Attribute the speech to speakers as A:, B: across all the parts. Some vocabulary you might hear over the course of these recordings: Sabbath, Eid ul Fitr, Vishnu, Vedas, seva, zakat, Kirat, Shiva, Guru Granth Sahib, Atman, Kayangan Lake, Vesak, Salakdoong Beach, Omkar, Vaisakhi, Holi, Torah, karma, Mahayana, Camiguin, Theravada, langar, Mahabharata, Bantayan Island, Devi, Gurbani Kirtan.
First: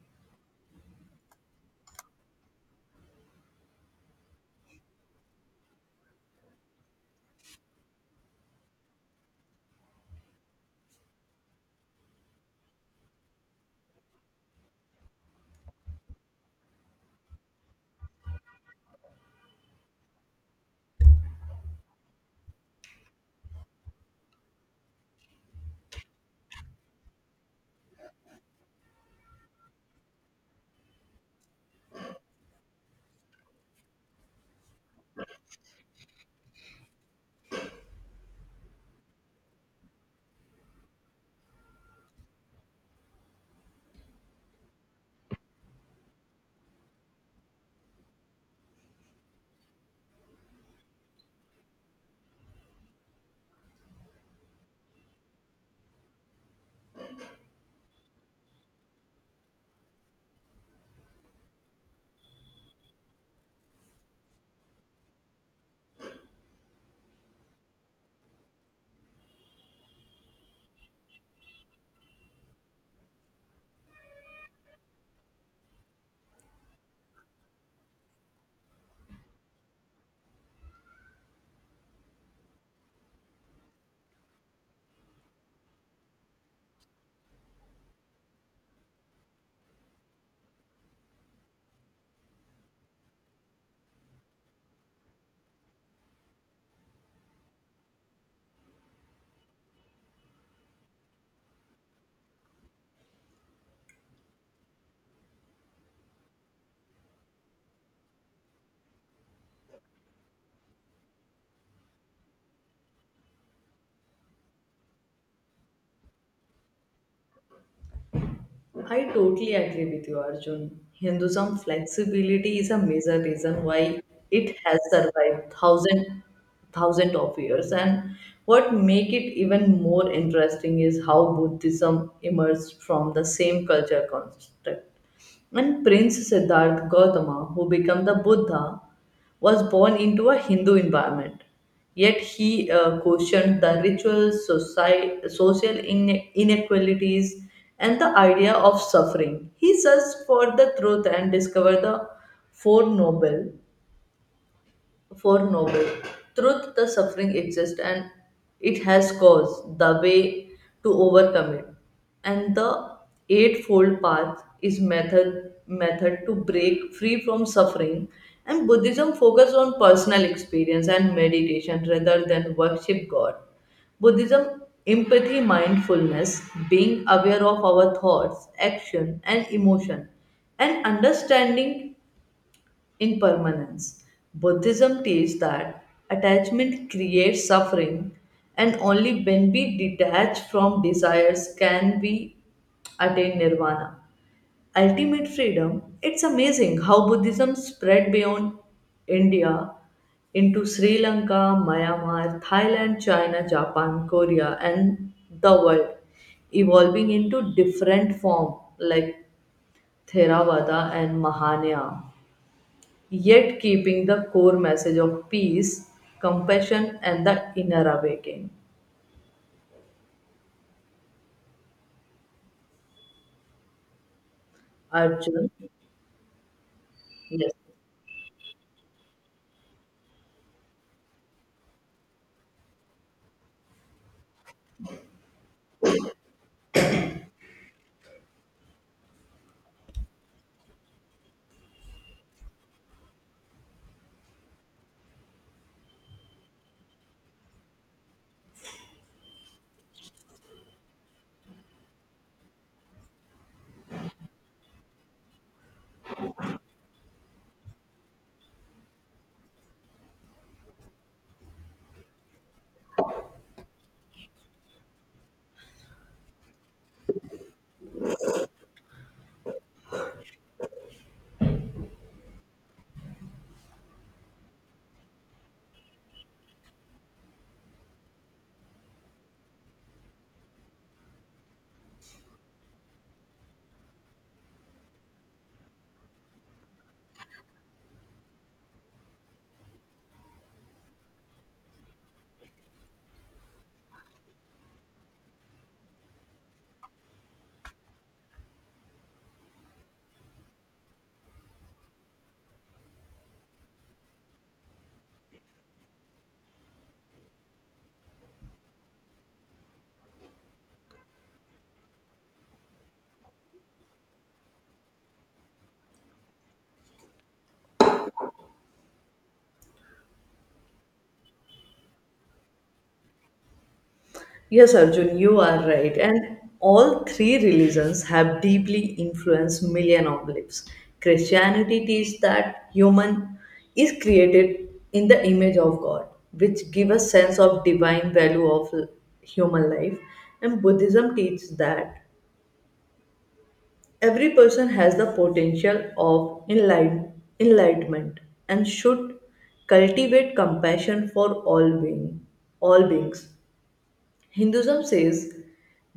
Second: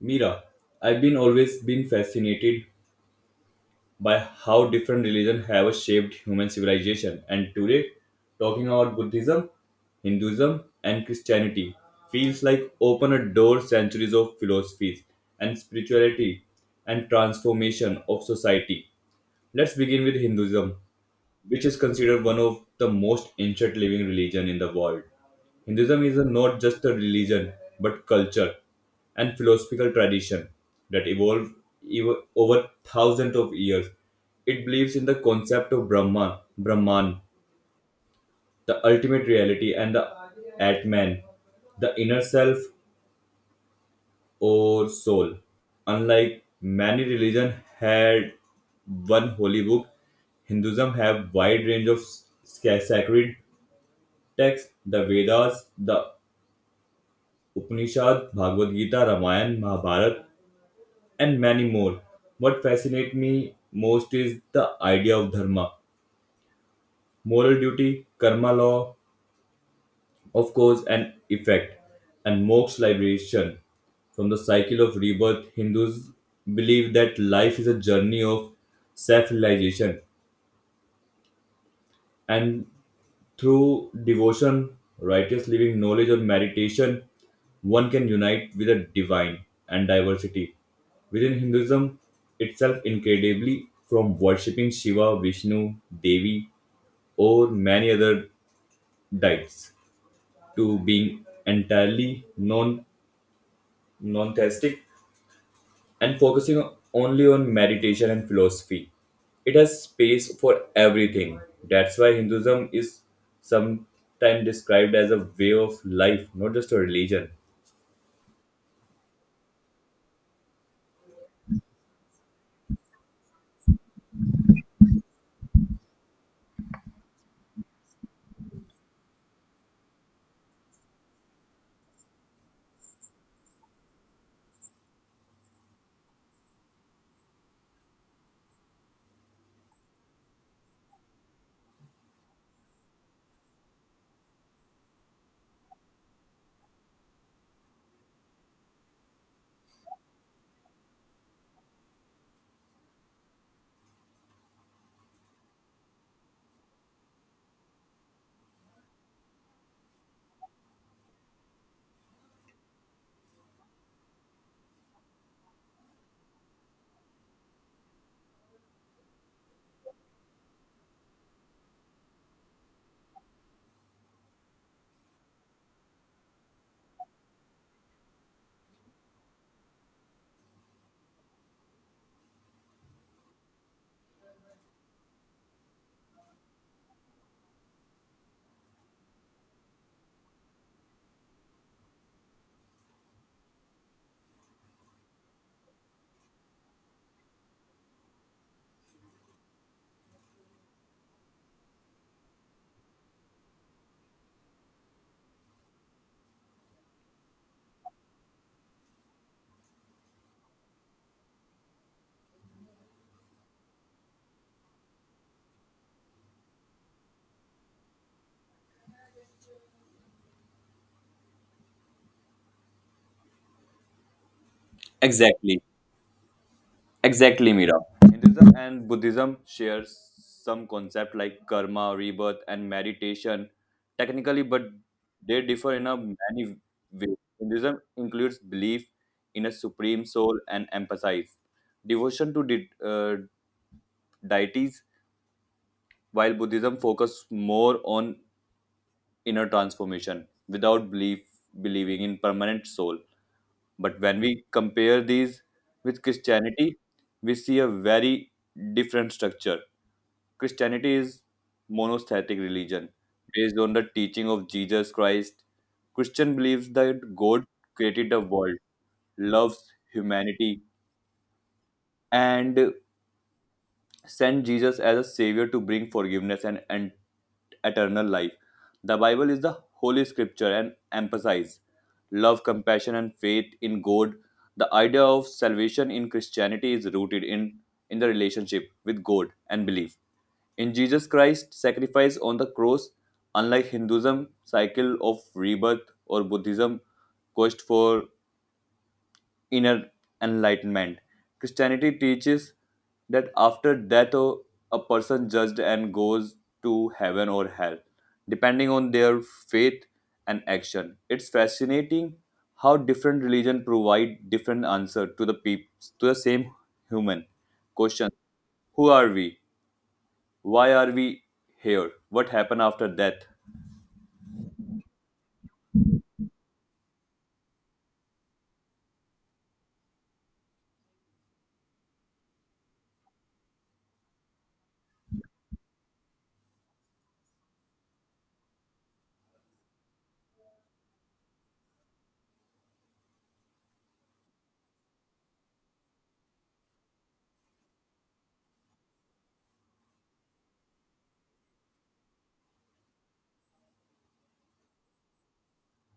A: Mira, I've been always been fascinated by how different religions have shaped human civilization, and today, talking about Buddhism, Hinduism, and Christianity feels like open a door centuries of philosophies and spirituality and transformation of society. Let's begin with Hinduism, which is considered one of the most ancient living religion in the world. Hinduism is not just a religion but culture and philosophical tradition that evolved over thousands of years. It believes in the concept of Brahma, Brahman, the ultimate reality, and the Atman, the inner self or soul. Unlike many religions had one holy book, Hinduism have wide range of sacred texts, the Vedas, the Upanishads, Bhagavad Gita, Ramayana, Mahabharata, and many more. What fascinates me most is the idea of dharma, moral duty, karma law, of cause and effect, and moksha liberation. From the cycle of rebirth, Hindus believe that life is a journey of self realization and through devotion, righteous living, knowledge, or meditation, one can unite with the divine and diversity. Within Hinduism itself, incredibly, from worshipping Shiva, Vishnu, Devi, or many other deities to being entirely non theistic and focusing only on meditation and philosophy. It has space for everything. That's why Hinduism is sometimes described as a way of life, not just a religion.
B: I totally agree with you, Arjun. Hinduism flexibility is a major reason why it has survived thousand of years. And what make it even more interesting is how Buddhism emerged from the same culture construct. And Prince Siddhartha Gautama, who became the Buddha, was born into a Hindu environment. Yet he questioned the rituals, society, social inequalities, and the idea of suffering. He searched for the truth and discovered the Four Noble Truth, the suffering exists and it has cause, the way to overcome it. And the eightfold path is method to break free from suffering. And Buddhism focus on personal experience and meditation rather than worship God. Buddhism empathy mindfulness, being aware of our thoughts, action and emotion and understanding impermanence. Buddhism teaches that attachment creates suffering, and only when we detach from desires can we attain nirvana. Ultimate freedom. It's amazing how Buddhism spread beyond India into Sri Lanka, Myanmar, Thailand, China, Japan, Korea, and the world, evolving into different forms like Theravada and Mahayana yet keeping the core message of peace, compassion, and the inner awakening. Arjun,
A: Exactly,
B: yes.
A: exactly, Mira. Hinduism and Buddhism share some concept like karma, rebirth, and meditation, technically, but they differ in a many ways. Hinduism includes belief in a supreme soul and emphasize devotion to deities while Buddhism focuses more on inner transformation without belief believing in permanent soul. But when we compare these with Christianity, we see a very different structure. Christianity is monotheistic religion based on the teaching of Jesus Christ. Christian believes that God created the world, loves humanity, and sent Jesus as a savior to bring forgiveness and eternal life. The Bible is the holy scripture and emphasizes love, compassion, and faith in God. The idea of salvation in Christianity is rooted in the relationship with God and belief. In Jesus Christ's sacrifice on the cross, unlike Hinduism, cycle of rebirth, or Buddhism, quest for inner enlightenment. Christianity teaches that after death, a person judged and goes to heaven or hell, depending on their faith and action. It's fascinating how different religions provide different answers to to the same human question. Who are we? Why are we here? What happened after death?
B: Yes, Arjun, you are right. And all three religions have deeply influenced million of lives. Christianity teaches that human is created in the image of God, which gives a sense of divine value of human life. And Buddhism teaches that every person has the potential of enlightenment and should cultivate compassion for all beings. Hinduism says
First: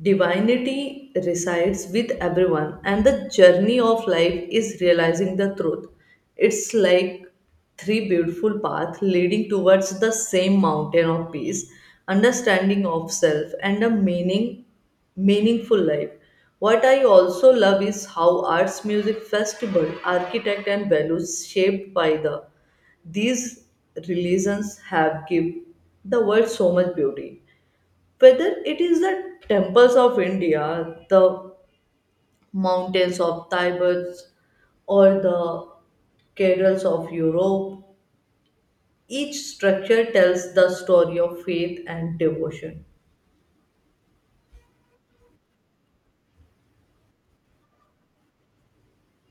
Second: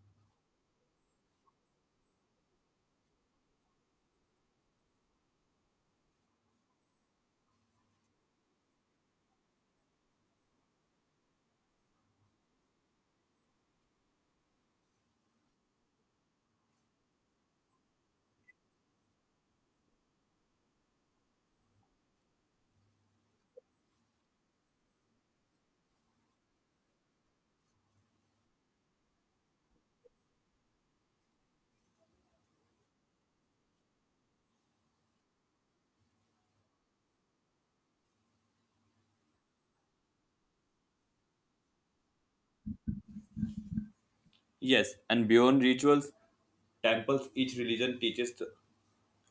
B: divinity resides with everyone, and the journey of life is realizing the truth. It's like three beautiful paths leading towards the same mountain of peace, understanding of self, and a meaningful life. What I also love is how arts, music, festival, architect, and values shaped by these religions have give the world so much beauty whether it is the temples of India, the mountains of Tibet, or the cathedrals of Europe, each structure tells the story of faith and devotion.
A: Yes, and beyond rituals, temples, each religion teaches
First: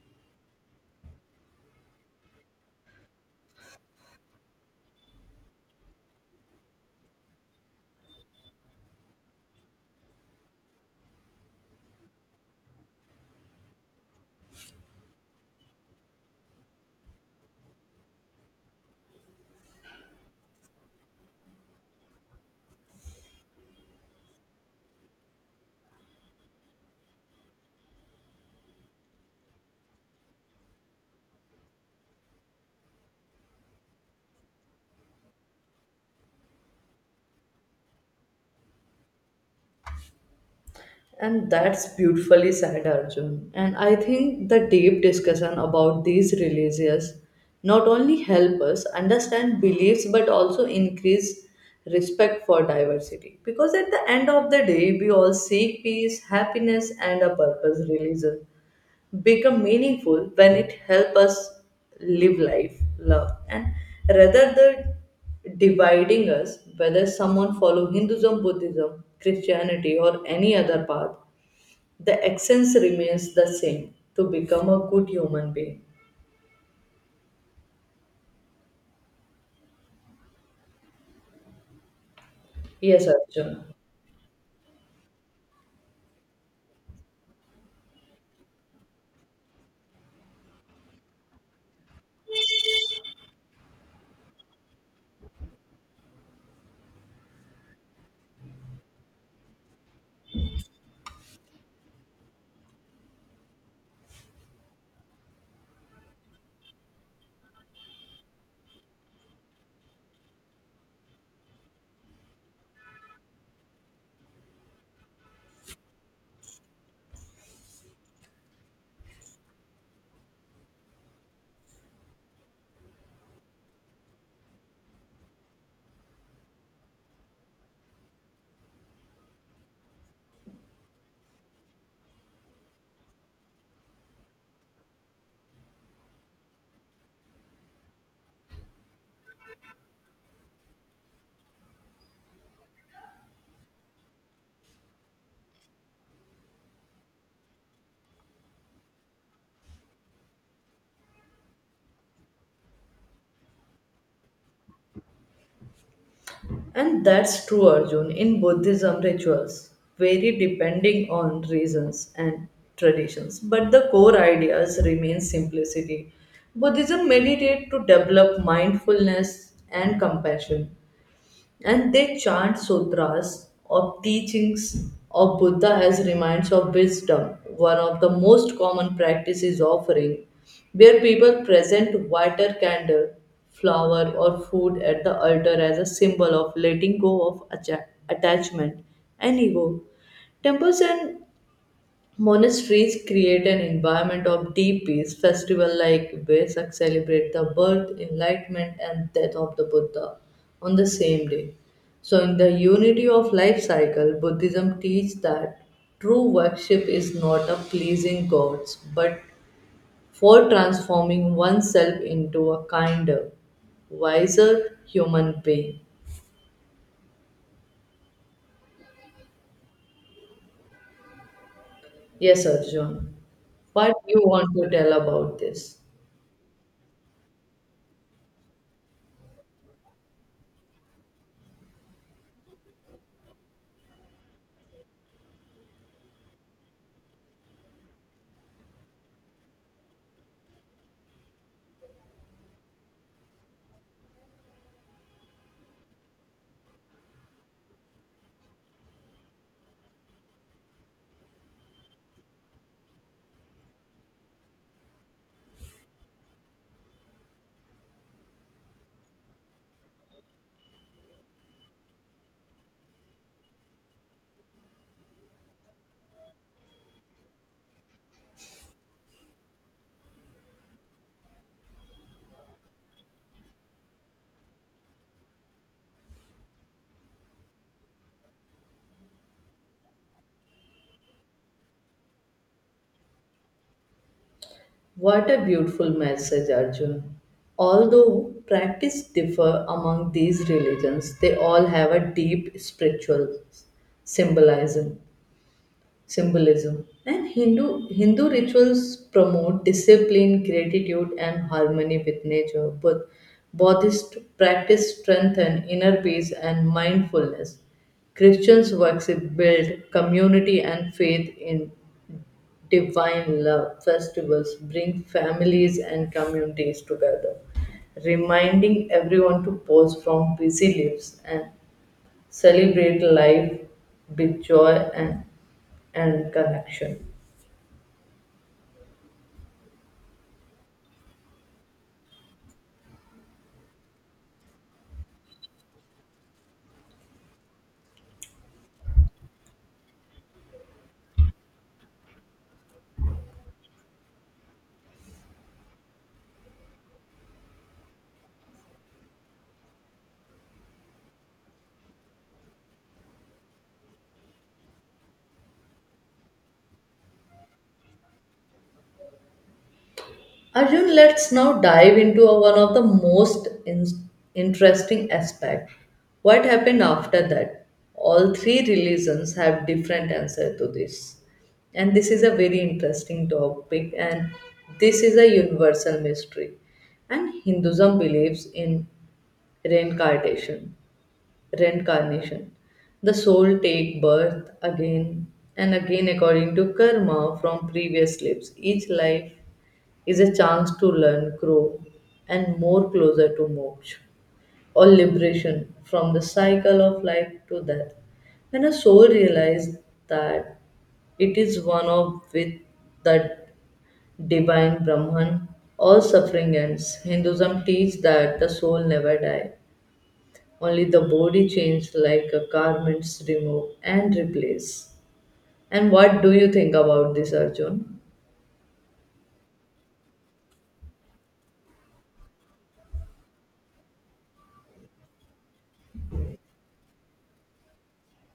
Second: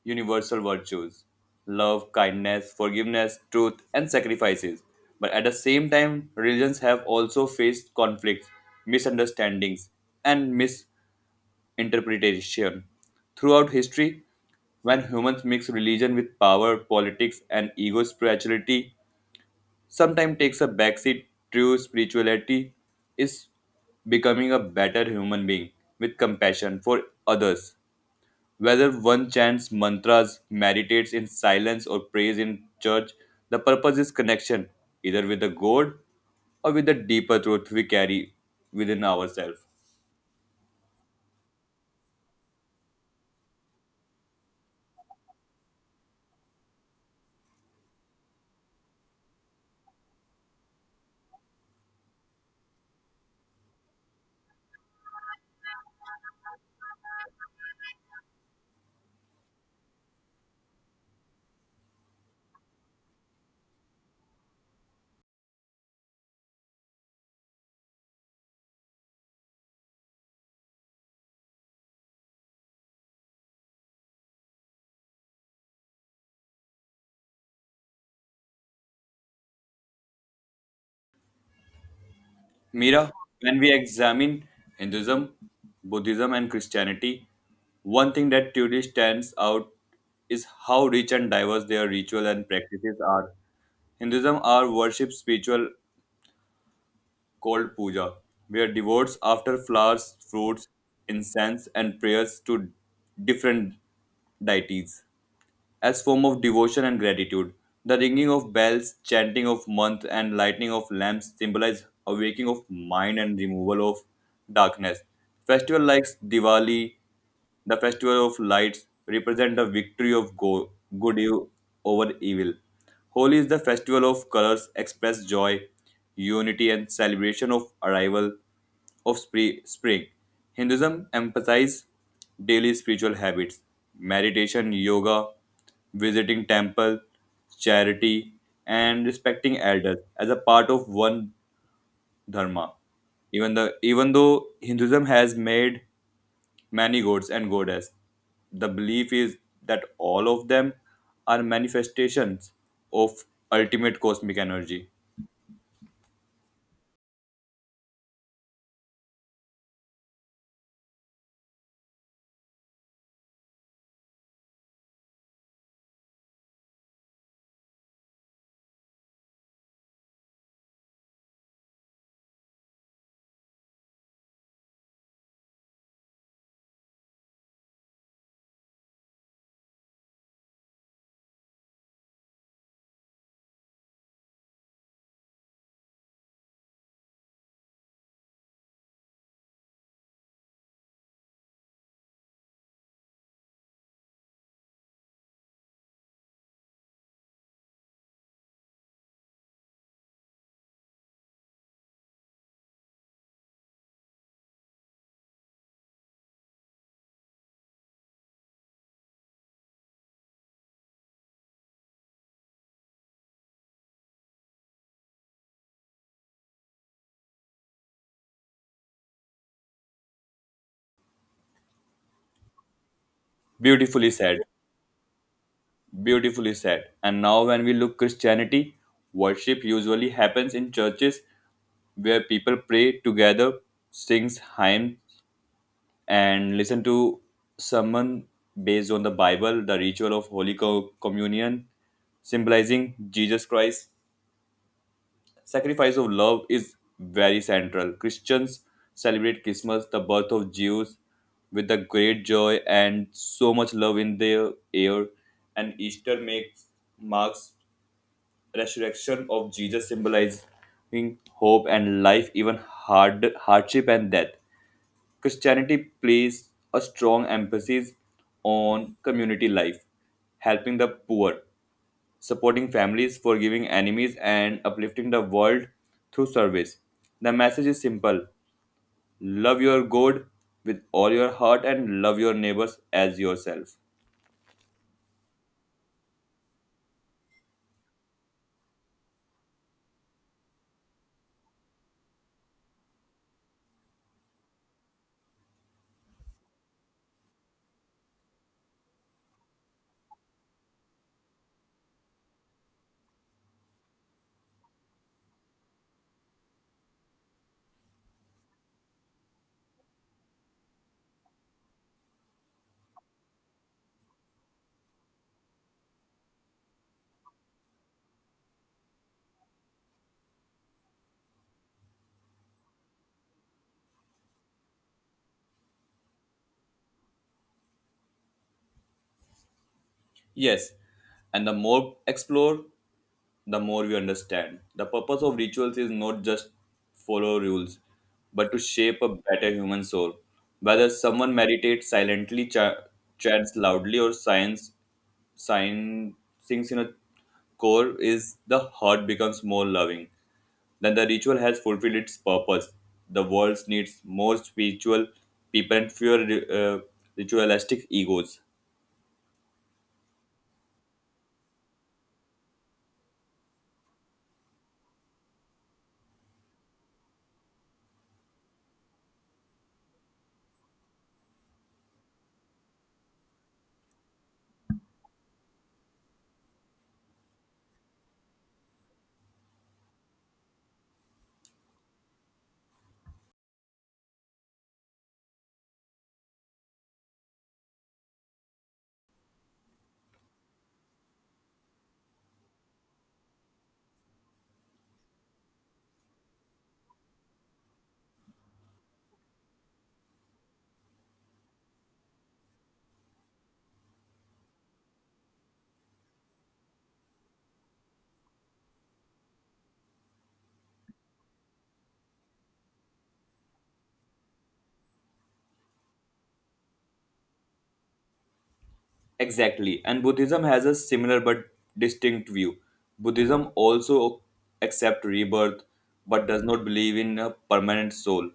A: universal virtues love, kindness, forgiveness, truth, and sacrifices. But at the same time, religions have also faced conflicts, misunderstandings, and misinterpretation. Throughout history, when humans mix religion with power, politics, and ego spirituality, sometimes takes a backseat. True spirituality is becoming a better human being with compassion for others whether one chants mantras, meditates in silence, or prays in church, the purpose is connection, either with the God or with the deeper truth we carry within ourselves.
B: And that's beautifully said, Arjun. And I think the deep discussion about these religions not only help us understand beliefs but also increase respect for diversity. Because at the end of the day, we all seek peace, happiness, and a purpose. Religion become meaningful when it helps us live life, love, and rather than dividing us whether someone follow hinduism buddhism christianity or any other path the essence remains the same to become a good human being. Yes,
A: Mira, when
B: Arjun.
A: we examine Hinduism, Buddhism, and Christianity, one thing that truly stands out is how rich and diverse their ritual and practices are. Hinduism are worship spiritual called puja, where devotees offer flowers, fruits, incense, and prayers to different deities as form of devotion and gratitude. The ringing of bells, chanting of month, and lighting of lamps symbolize awakening of mind and removal of darkness. Festival like Diwali, the festival of lights, represent the victory of good over evil. Holi is the festival of colors, express joy, unity, and celebration of arrival of spring. Hinduism emphasizes daily spiritual habits, meditation, yoga, visiting temple, charity, and respecting elders as a part of one dharma. Even though Hinduism has made many gods and goddess, the belief is that all of them are manifestations of ultimate cosmic energy.
B: And that's true, Arjun, in Buddhism rituals vary depending on reasons and traditions, but the core ideas remain simplicity. Buddhism meditate to develop mindfulness and compassion, and they chant sutras or teachings of Buddha as reminders of wisdom. One of the most common practices is offering, where people present water, candle, flower, or food at the altar as a symbol of letting go of attachment and ego. Temples and monasteries create an environment of deep peace. Festival like Vesak celebrate the birth, enlightenment, and death of the Buddha on the same day. So, in the unity of life cycle, Buddhism teaches that true worship is not a pleasing gods, but for transforming oneself into a kinder, wiser human being. Yes, Arjun. What
A: Beautifully
B: you
A: said.
B: want to tell about this?
A: Beautifully said. And now, when we look Christianity, worship usually happens in churches where people pray together, sings hymns, and listen to sermon based on the Bible, the ritual of Holy Communion, symbolizing Jesus Christ. Sacrifice of love is very central. Christians celebrate Christmas, the birth of Jesus, with a great joy and so much love in their air. And Easter makes marks resurrection of Jesus symbolizing hope and life, even hardship and death. Christianity places a strong emphasis on community life, helping the poor, supporting families, forgiving enemies, and uplifting the world through service. The message is simple love your God with all your heart and love your neighbors as yourself.
B: What a beautiful message, Arjun. Although practice differ among these religions, they all have a deep spiritual symbolism. Symbolism and Hindu rituals promote discipline, gratitude, and harmony with nature. But Buddhist practice strengthen inner peace and mindfulness. Christians worship build community and faith in divine love festivals bring families and communities together, reminding everyone to pause from busy lives and celebrate life with joy and connection.
A: Yes, and the more explore the more we understand. The purpose of rituals is not just follow rules, but to shape a better human soul. Whether someone meditates silently, chants loudly, or sign, sings in a core, is the heart becomes more loving. Then the ritual has fulfilled its purpose. The world needs more spiritual people and fewer uh, ritualistic egos.
B: Arjun, let's now dive into one of the most interesting aspect. What happened after that? All three religions have different answer to this. And this is a very interesting topic and this is a universal mystery. And Hinduism believes in reincarnation, reincarnation. The soul take birth again and again according to karma from previous lives. Each life is a chance to learn, grow, and more closer to moksha or liberation from the cycle of life to death. When a soul realizes that it is one of with that divine Brahman, all suffering ends. Hinduism teaches that the soul never dies, only the body changes like a garments removed and replaced. And what do you think about this, Arjun?
A: Exactly. And Buddhism has a similar but distinct view. Buddhism also accepts rebirth but does not believe in a permanent soul.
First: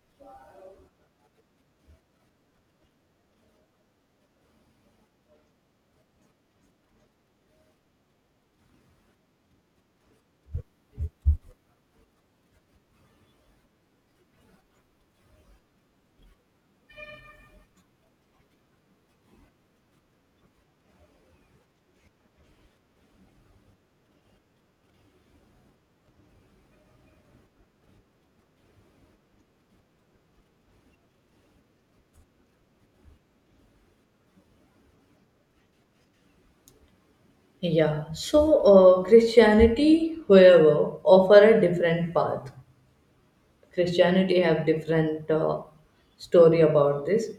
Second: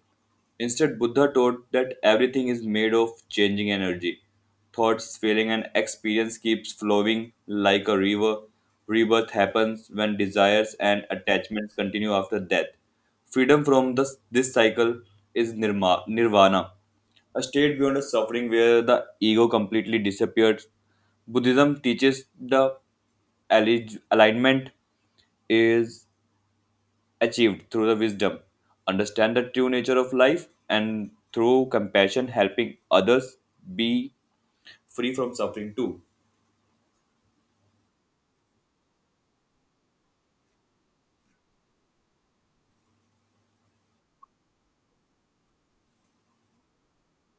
A: Instead, Buddha taught that everything is made of changing energy. Thoughts, feeling, and experience keeps flowing like a river. Rebirth happens when desires and attachments continue after death. Freedom from this cycle is nirvana a state beyond the suffering where the ego completely disappears. Buddhism teaches the alignment is achieved through the wisdom. Understand the true nature of life and through compassion, helping others be free from suffering too.
B: Yeah, so Christianity, however, offer a different path. Christianity have different story about this.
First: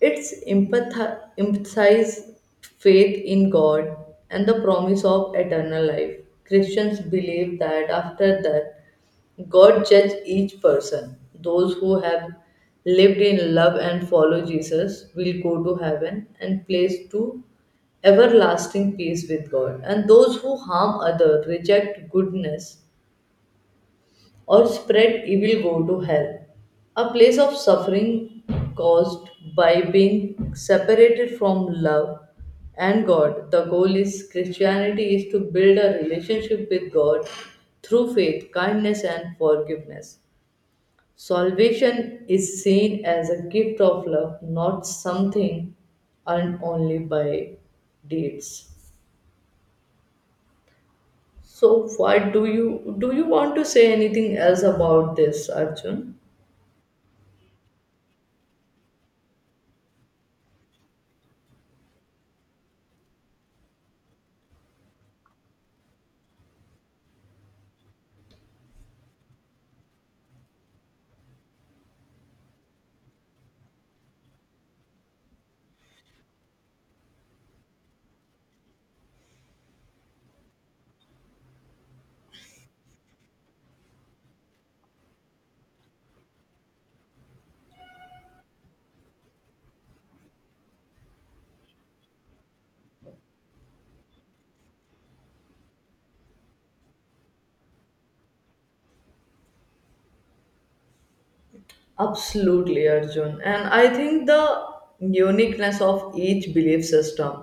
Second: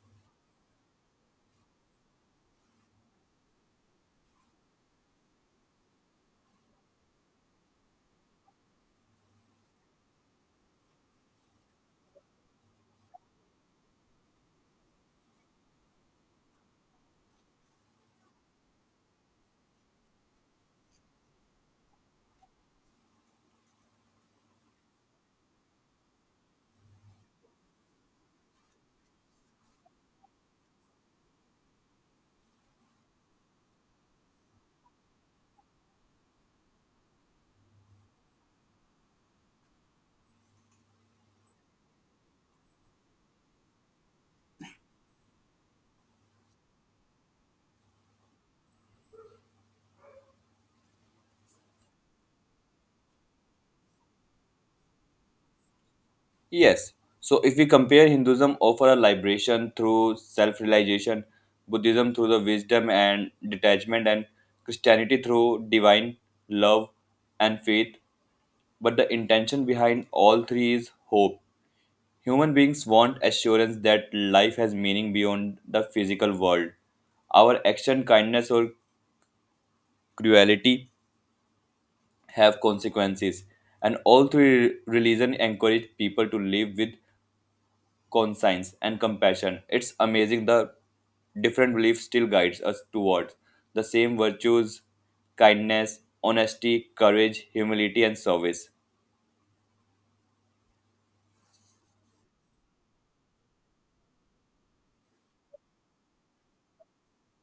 B: It's emphasize faith in God and the promise of eternal life. Christians believe that after death God judge each person. Those who have lived in love and follow Jesus will go to heaven and place to everlasting peace with God. And those who harm others, reject goodness, or spread evil go to hell, a place of suffering caused by being separated from love and God. The goal is Christianity is to build a relationship with God through faith, kindness, and forgiveness. Salvation is seen as a gift of love, not something earned only by deeds. So, what do? You want to say anything else about this, Arjun?
A: Yes. So if we compare Hinduism offer a liberation through self-realization, Buddhism through the wisdom and detachment, and Christianity through divine love and faith, but the intention behind all three is hope. Human beings want assurance that life has meaning beyond the physical world. Our action, kindness, or cruelty have consequences, and all three religions encourage people to live with conscience and compassion. It's amazing the different beliefs still guides us towards the same virtues kindness honesty courage humility and service.
B: Absolutely, Arjun. And I think the uniqueness of each belief system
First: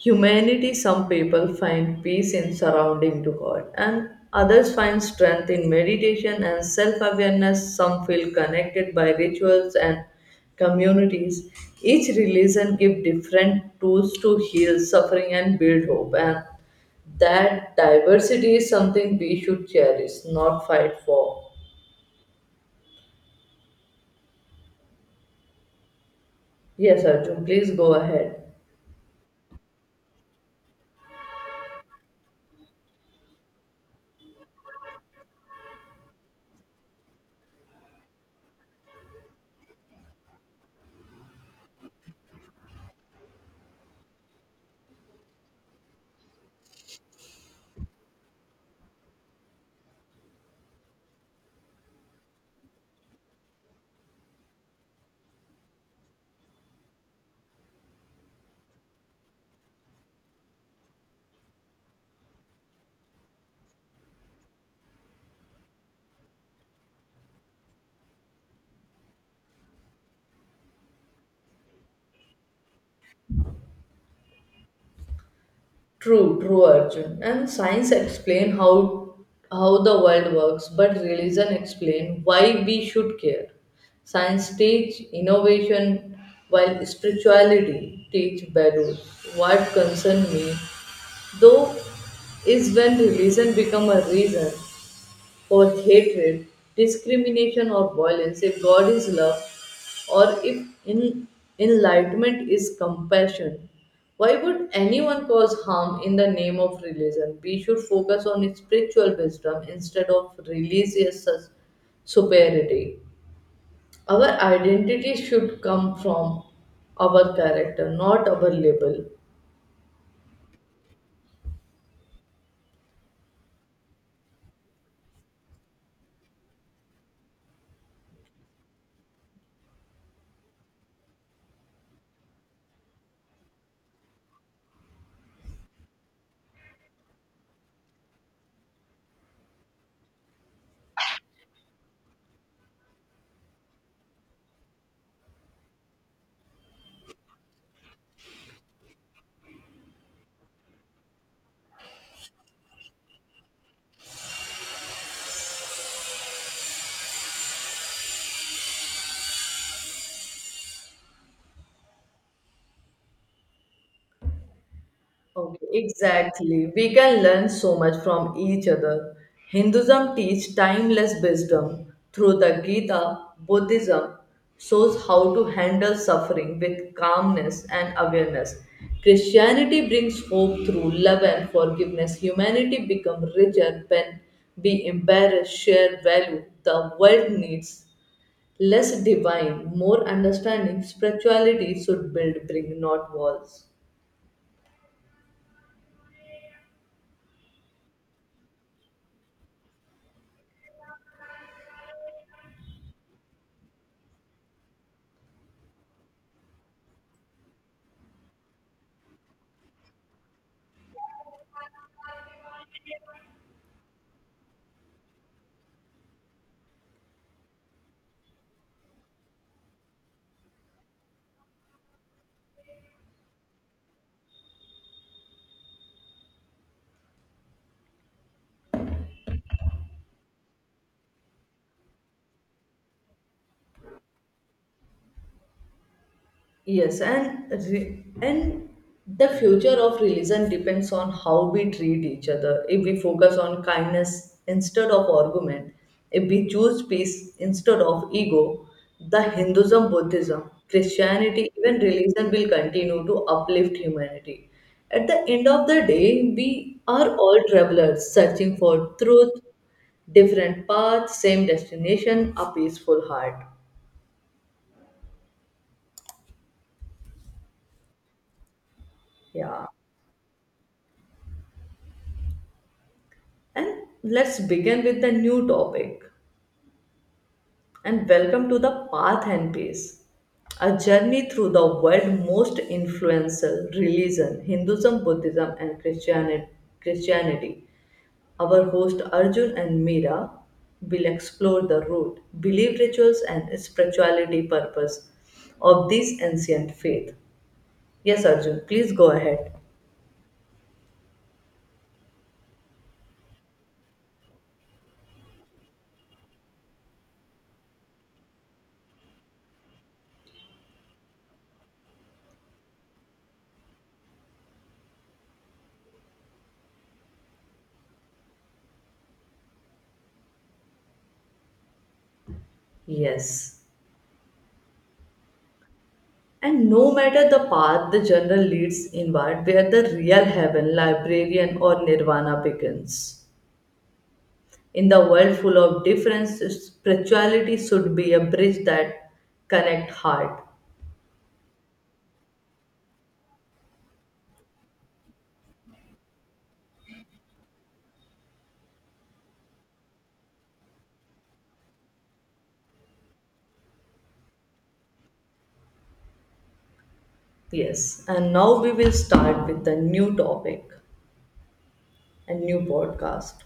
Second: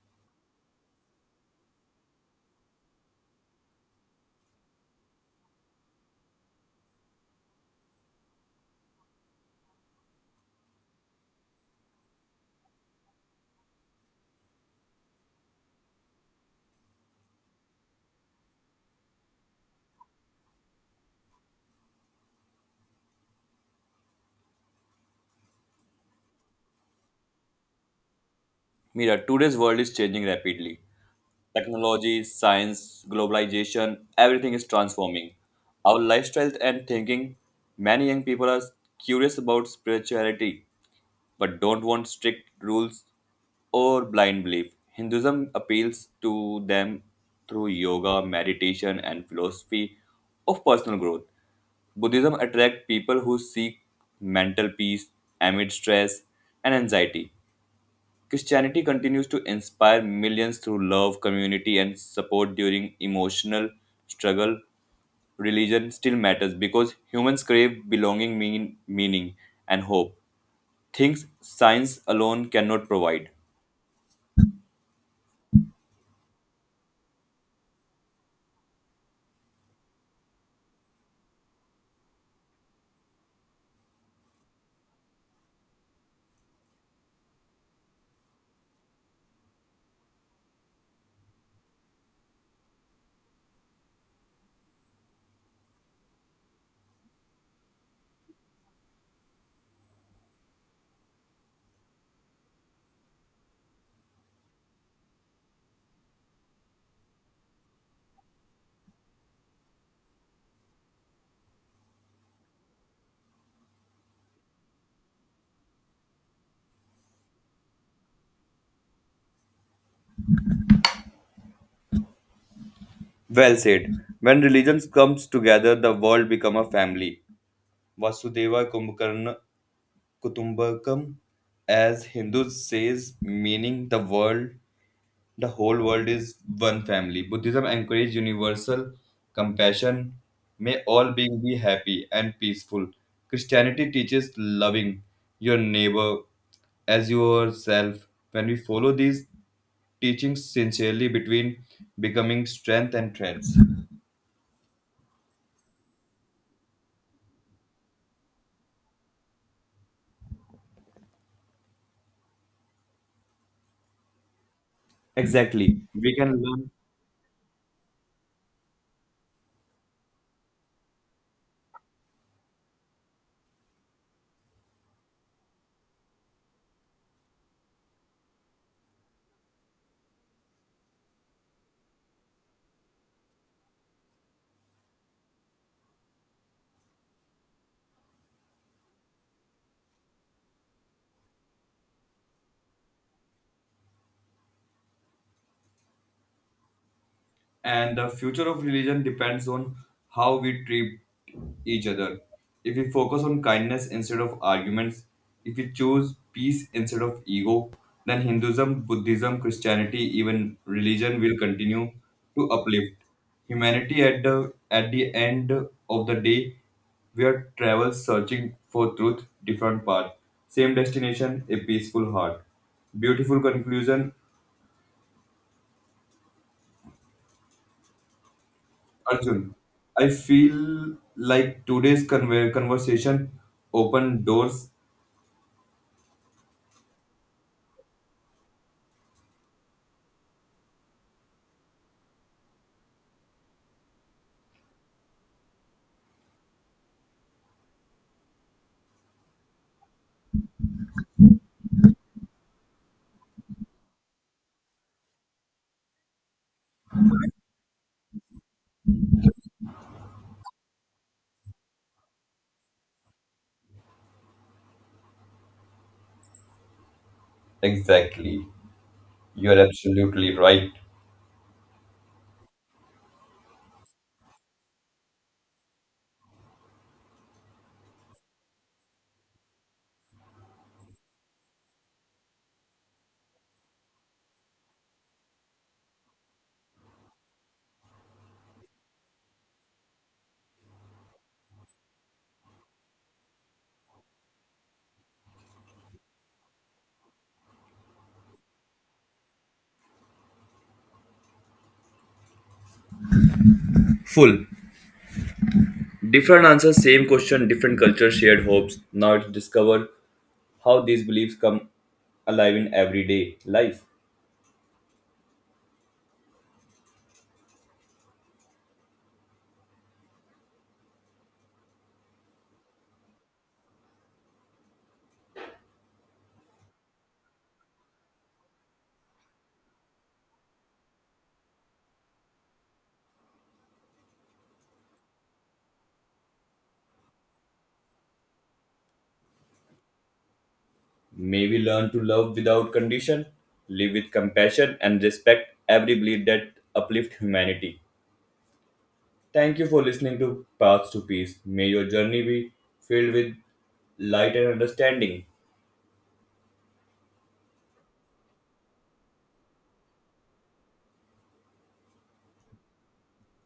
B: humanity, some people find peace in surrounding to God, and others find strength in meditation and self awareness. Some feel connected by rituals and communities. Each religion gives different tools to heal suffering and build hope, and that diversity is something we should cherish, not fight for. Yes, Arjun, please go ahead.
A: Mira, today's world is changing rapidly. Technology, science, globalization, everything is transforming our lifestyles and thinking. Many young people are curious about spirituality but don't want strict rules or blind belief. Hinduism appeals to them through yoga, meditation, and philosophy of personal growth. Buddhism attracts people who seek mental peace amid stress and anxiety. Christianity continues to inspire millions through love, community, and support during emotional struggle. Religion still matters because humans crave belonging, meaning, and hope, things science alone cannot provide.
B: True, true, Arjun. And science explain how the world works, but religion explain why we should care. Science teach innovation, while spirituality teach values. What concern me, though, is when religion become a reason or hatred, discrimination, or violence, if God is love, or if enlightenment is compassion, why would anyone cause harm in the name of religion? We should focus on spiritual wisdom instead of religious superiority. Our identity should come from our character, not our label.
A: Well said. When religions comes together, the world become a family. Vasudeva Kumbhakarna Kutumbakam, as Hindus says, meaning the whole world is one family. Buddhism encourages universal compassion. May all beings be happy and peaceful. Christianity teaches loving your neighbor as yourself. When we follow these teachings sincerely, between becoming strength and threats.
B: Okay,
A: Exactly. We can learn
B: exactly. We can learn so much from each other. Hinduism teaches timeless wisdom through the Gita. Buddhism shows how to handle suffering with calmness and awareness. Christianity brings hope through love and forgiveness. Humanity becomes richer when we embrace shared value. The world needs less divine, more understanding. Spirituality should build, bring, not walls.
A: and the future of religion depends on how we treat each other. If we focus on kindness instead of arguments, if we choose peace instead of ego, then Hinduism, Buddhism, Christianity, even religion will continue to uplift humanity at the end of the day. We are travelers searching for truth, different path, same destination, a peaceful heart. Beautiful conclusion Arjun, I feel like today's conversation opened doors.
B: Yes, and the future of religion depends on how we treat each other. If we focus on kindness instead of argument, if we choose peace instead of ego, the Hinduism, Buddhism, Christianity, even religion will continue to uplift humanity. At the end of the day, we are all travelers searching for truth, different paths, same destination, a peaceful heart.
A: Exactly. You're
B: Yeah.
A: absolutely right.
B: And let's begin with the new topic. And welcome to the Path and Pace, a journey through the world's most influential religion, Hinduism, Buddhism, and Christianity. Our host Arjun and Meera will explore the root, belief rituals, and spirituality purpose of this ancient faith. Yes, Arjun, please go ahead.
A: Full. Different answers, same question, different culture, shared hopes. Now it's discover how these beliefs come alive in everyday life.
B: Yes. And no matter the path the journal leads inward, where the real heaven, librarian, or nirvana begins. In the world full of difference, spirituality should be a bridge that connect heart.
A: May we learn to love without condition, live with compassion, and respect every belief that uplift humanity. Thank you for listening to Paths to Peace. May your journey be filled with light and understanding.
B: Yes, and now we will start with the new topic and new podcast.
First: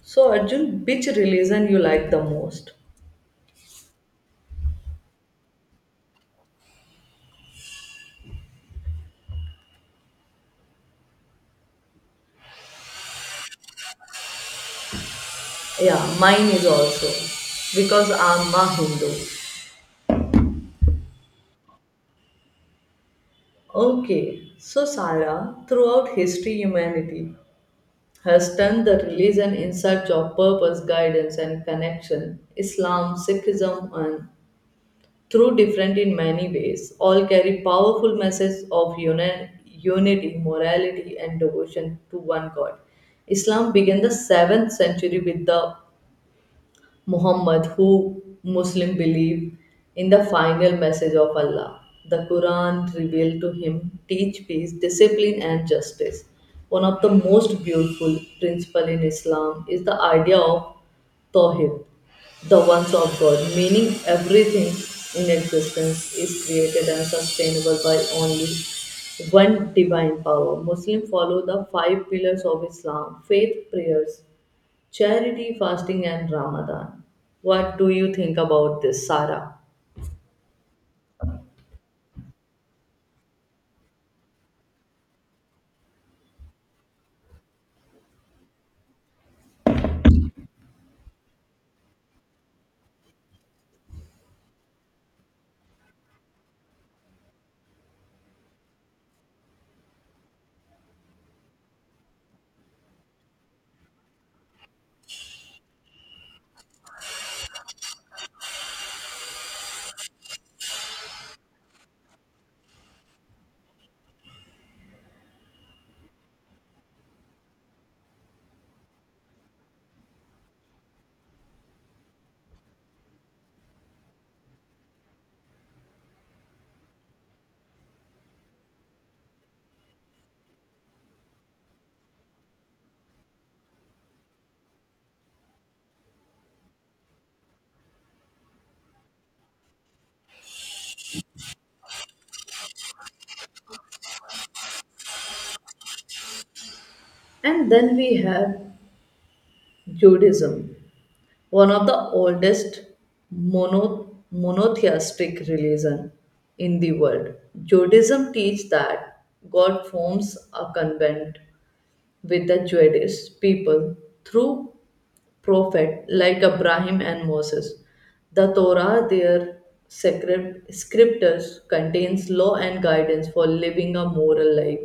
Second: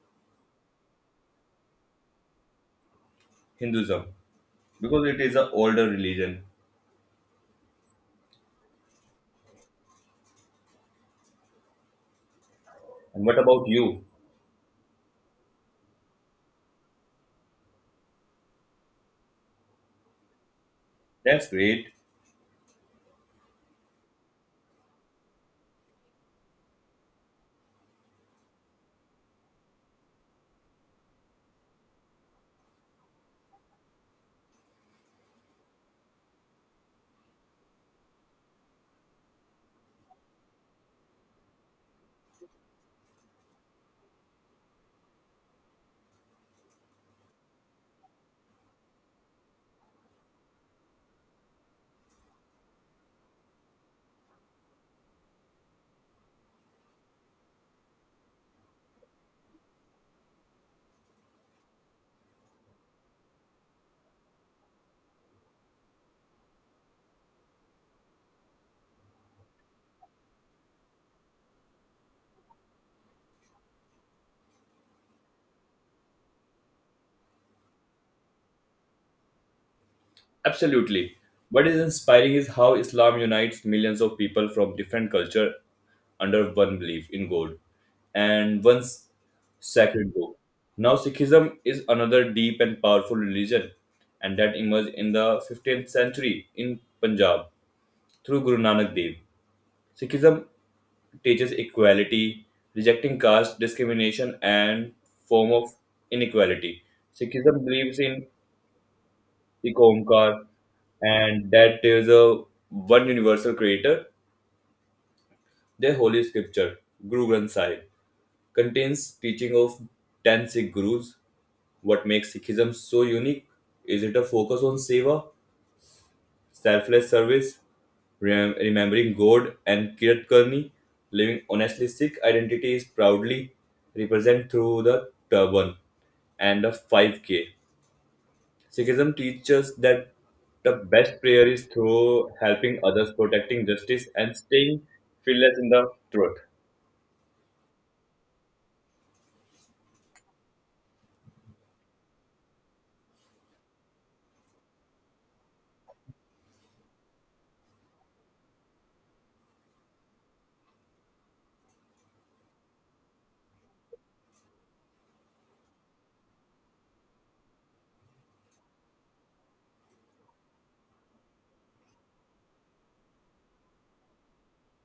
B: So Arjun, which religion you like the most?
A: Hinduism, because it is an older religion. And what about you?
B: Yeah, mine is also because I'm a Hindu.
A: That's great.
B: Okay, so Sarah, throughout history, humanity has turned the religion in search of purpose, guidance, and connection. Islam, Sikhism, and through different in many ways, all carry powerful messages of unity, morality, and devotion to one God. Islam began the 7th century with the Muhammad, who Muslim believe in the final message of Allah. The Quran revealed to him teach peace, discipline, and justice. One of the most beautiful principle in Islam is the idea of Tawhid, the ones of God, meaning everything in existence is created and sustainable by only one divine power. Muslims follow the five pillars of Islam faith, prayers, charity, fasting, and Ramadan. What do you think about this, Sarah?
A: Absolutely. What is inspiring is how Islam unites millions of people from different culture under one belief in God and one sacred book. Now, Sikhism is another deep and powerful religion, and that emerged in the 15th century in Punjab through Guru Nanak Dev. Sikhism teaches equality, rejecting caste discrimination and form of inequality. Sikhism believes in the Omkar and that there is a one universal creator. Their holy scripture, Guru Granth Sahib, contains teaching of 10 Sikh gurus. What makes Sikhism so unique is it a focus on seva selfless service, remembering God and Kirat living honestly Sikh identity is proudly represented through the turban and the 5K. Sikhism teaches that the best prayer is through helping others, protecting justice, and staying fearless in the truth.
B: And then we have Judaism, one of the oldest monotheistic religion in the world. Judaism teaches that God forms a covenant with the Jewish people through prophet like Abraham and Moses. The Torah, their sacred scriptures, contains law and guidance for living a moral life.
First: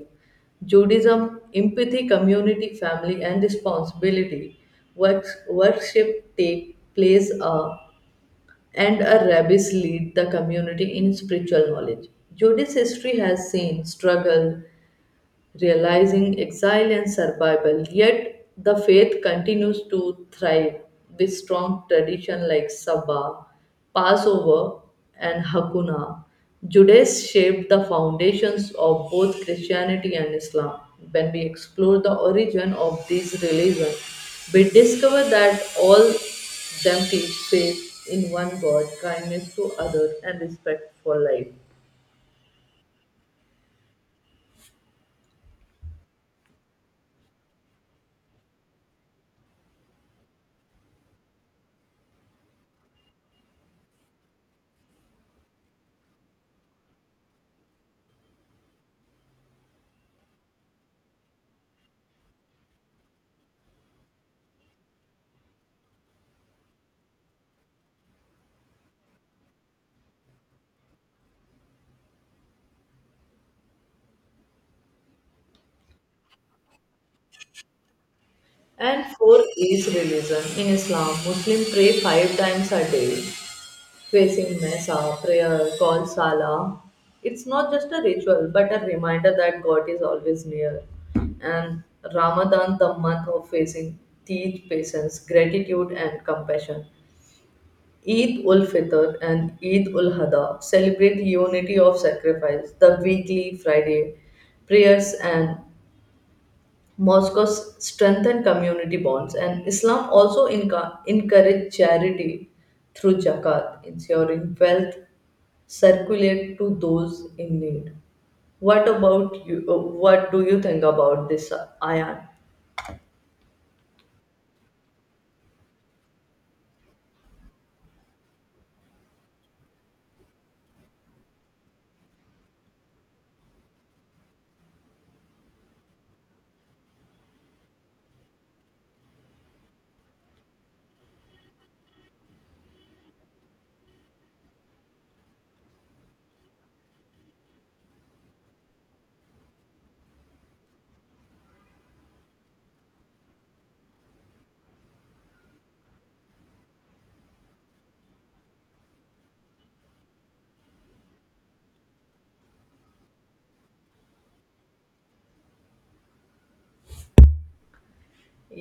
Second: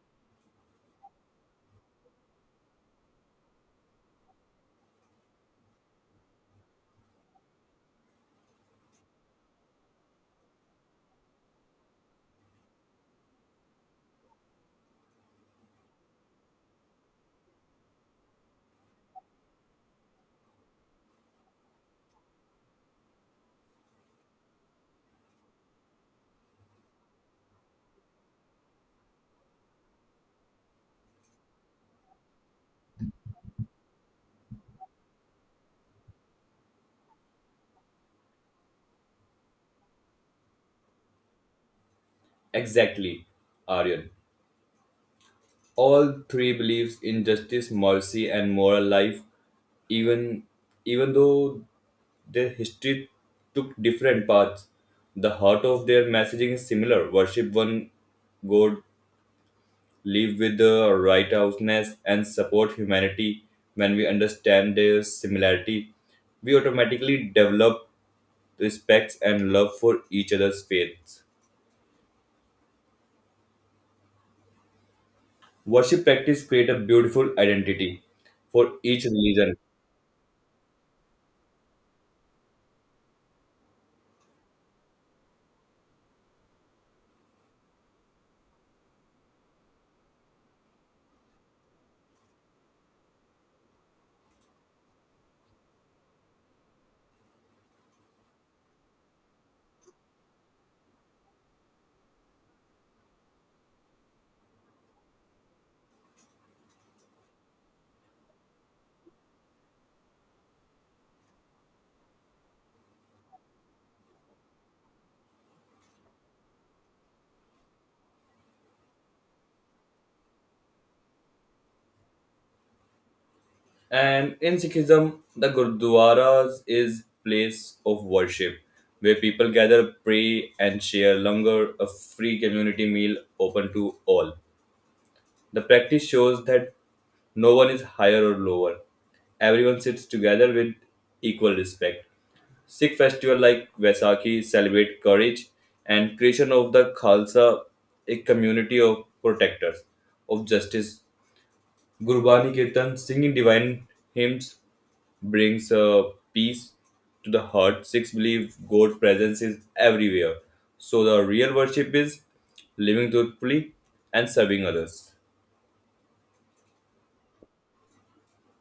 B: Judaism, empathy, community, family, and responsibility. Works, worship take place a, and a rabbis lead the community in spiritual knowledge. Judaism history has seen struggle, realizing exile and survival. Yet the faith continues to thrive with strong tradition like Sabbath, Passover, and Hakuna. Judaism shaped the foundations of both Christianity and Islam. When we explore the origin of these religions, we discover that all them teach faith in one God, kindness to others, and respect for life.
A: Exactly, Aryan. All three believes in justice, mercy, and moral life, even even though their history took different paths. The heart of their messaging is similar: worship one God, live with the righteousness, and support humanity. When we understand their similarity, we automatically develop respect and love for each other's faiths. Worship practice create a beautiful identity for
B: And
A: each
B: four
A: religion.
B: is religion. In Islam, Muslims pray 5 times a day, facing Mesa, prayer, call Salah. It's not just a ritual, but a reminder that God is always near. And Ramadan, the month of facing, teach patience, gratitude, and compassion. Eid ul Fitr and Eid ul Adha celebrate unity of sacrifice. The weekly Friday prayers and Moscow strengthened community bonds, and Islam also encouraged charity through zakat, ensuring wealth circulate to those in need. What about you? What do you think about this, Ayan?
A: And in Sikhism, the Gurdwaras is place of worship where people gather, pray, and share langar, a free community meal open to all. The practice shows that no one is higher or lower. Everyone sits together with equal respect. Sikh festival like Vaisakhi celebrate courage and creation of the Khalsa, a community of protectors of justice. Gurbani Kirtan, singing divine hymns, brings a peace to the heart. Sikhs believe God presence is everywhere. So the real worship is living truthfully and serving others.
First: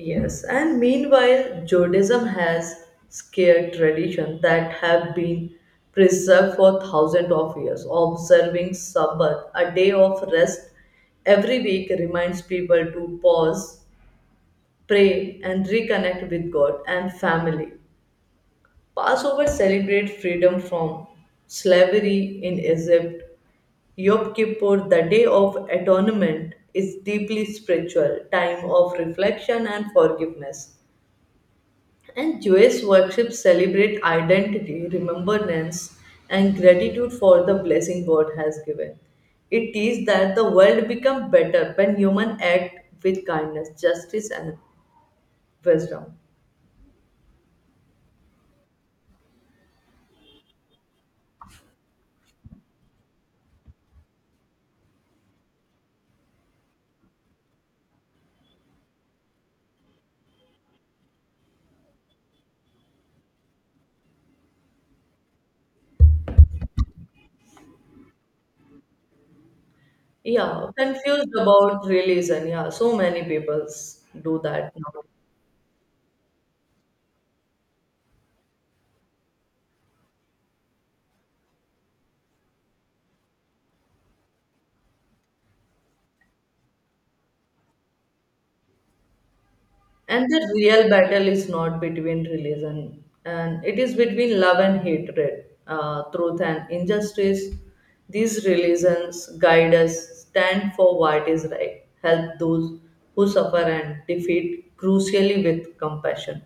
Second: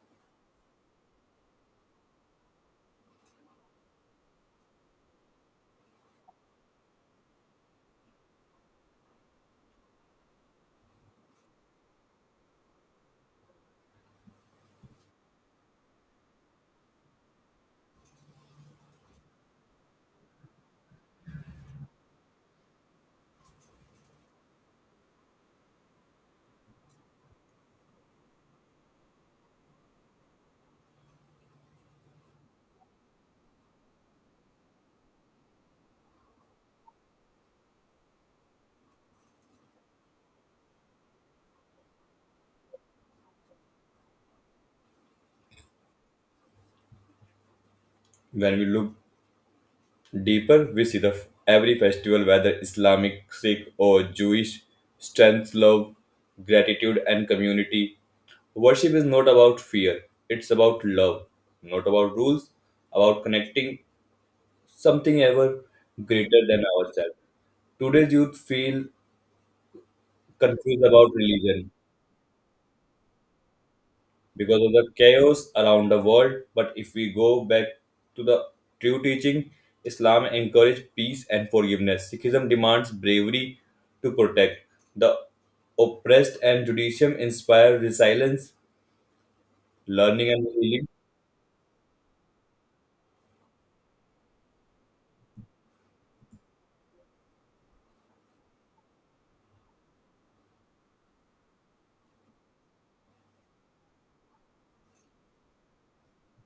B: Yes, and meanwhile, Judaism has scared tradition that have been preserved for thousands of years. Observing Sabbath, a day of rest every week, reminds people to pause pray and reconnect with God and family. Passover celebrate freedom from slavery in Egypt. Yom Kippur, the day of atonement, is deeply spiritual, time of reflection and forgiveness. And Jewish worship celebrate identity, remembrance, and gratitude for the blessing God has given. It is that the world becomes better when humans act with kindness, justice, and wisdom.
A: When we look deeper, we see the every festival, whether Islamic, Sikh, or Jewish, strength, love, gratitude, and community. Worship is not about fear; it's about love, not about rules, about connecting something ever greater than ourselves. Today's youth feel
B: Yeah,
A: confused about
B: confused
A: religion
B: about religion. Yeah, so many people do
A: because of
B: that
A: the
B: now.
A: chaos around the world. But if we go back to the true teaching, Islam encourages peace and forgiveness. Sikhism demands bravery to protect the oppressed, and Judaism inspires resilience,
B: And
A: learning, and
B: the
A: healing.
B: real battle is not between religion, and it is between love and hatred, truth and injustice. These religions guide us, stand for what is right, help those who suffer, and defeat crucially with compassion.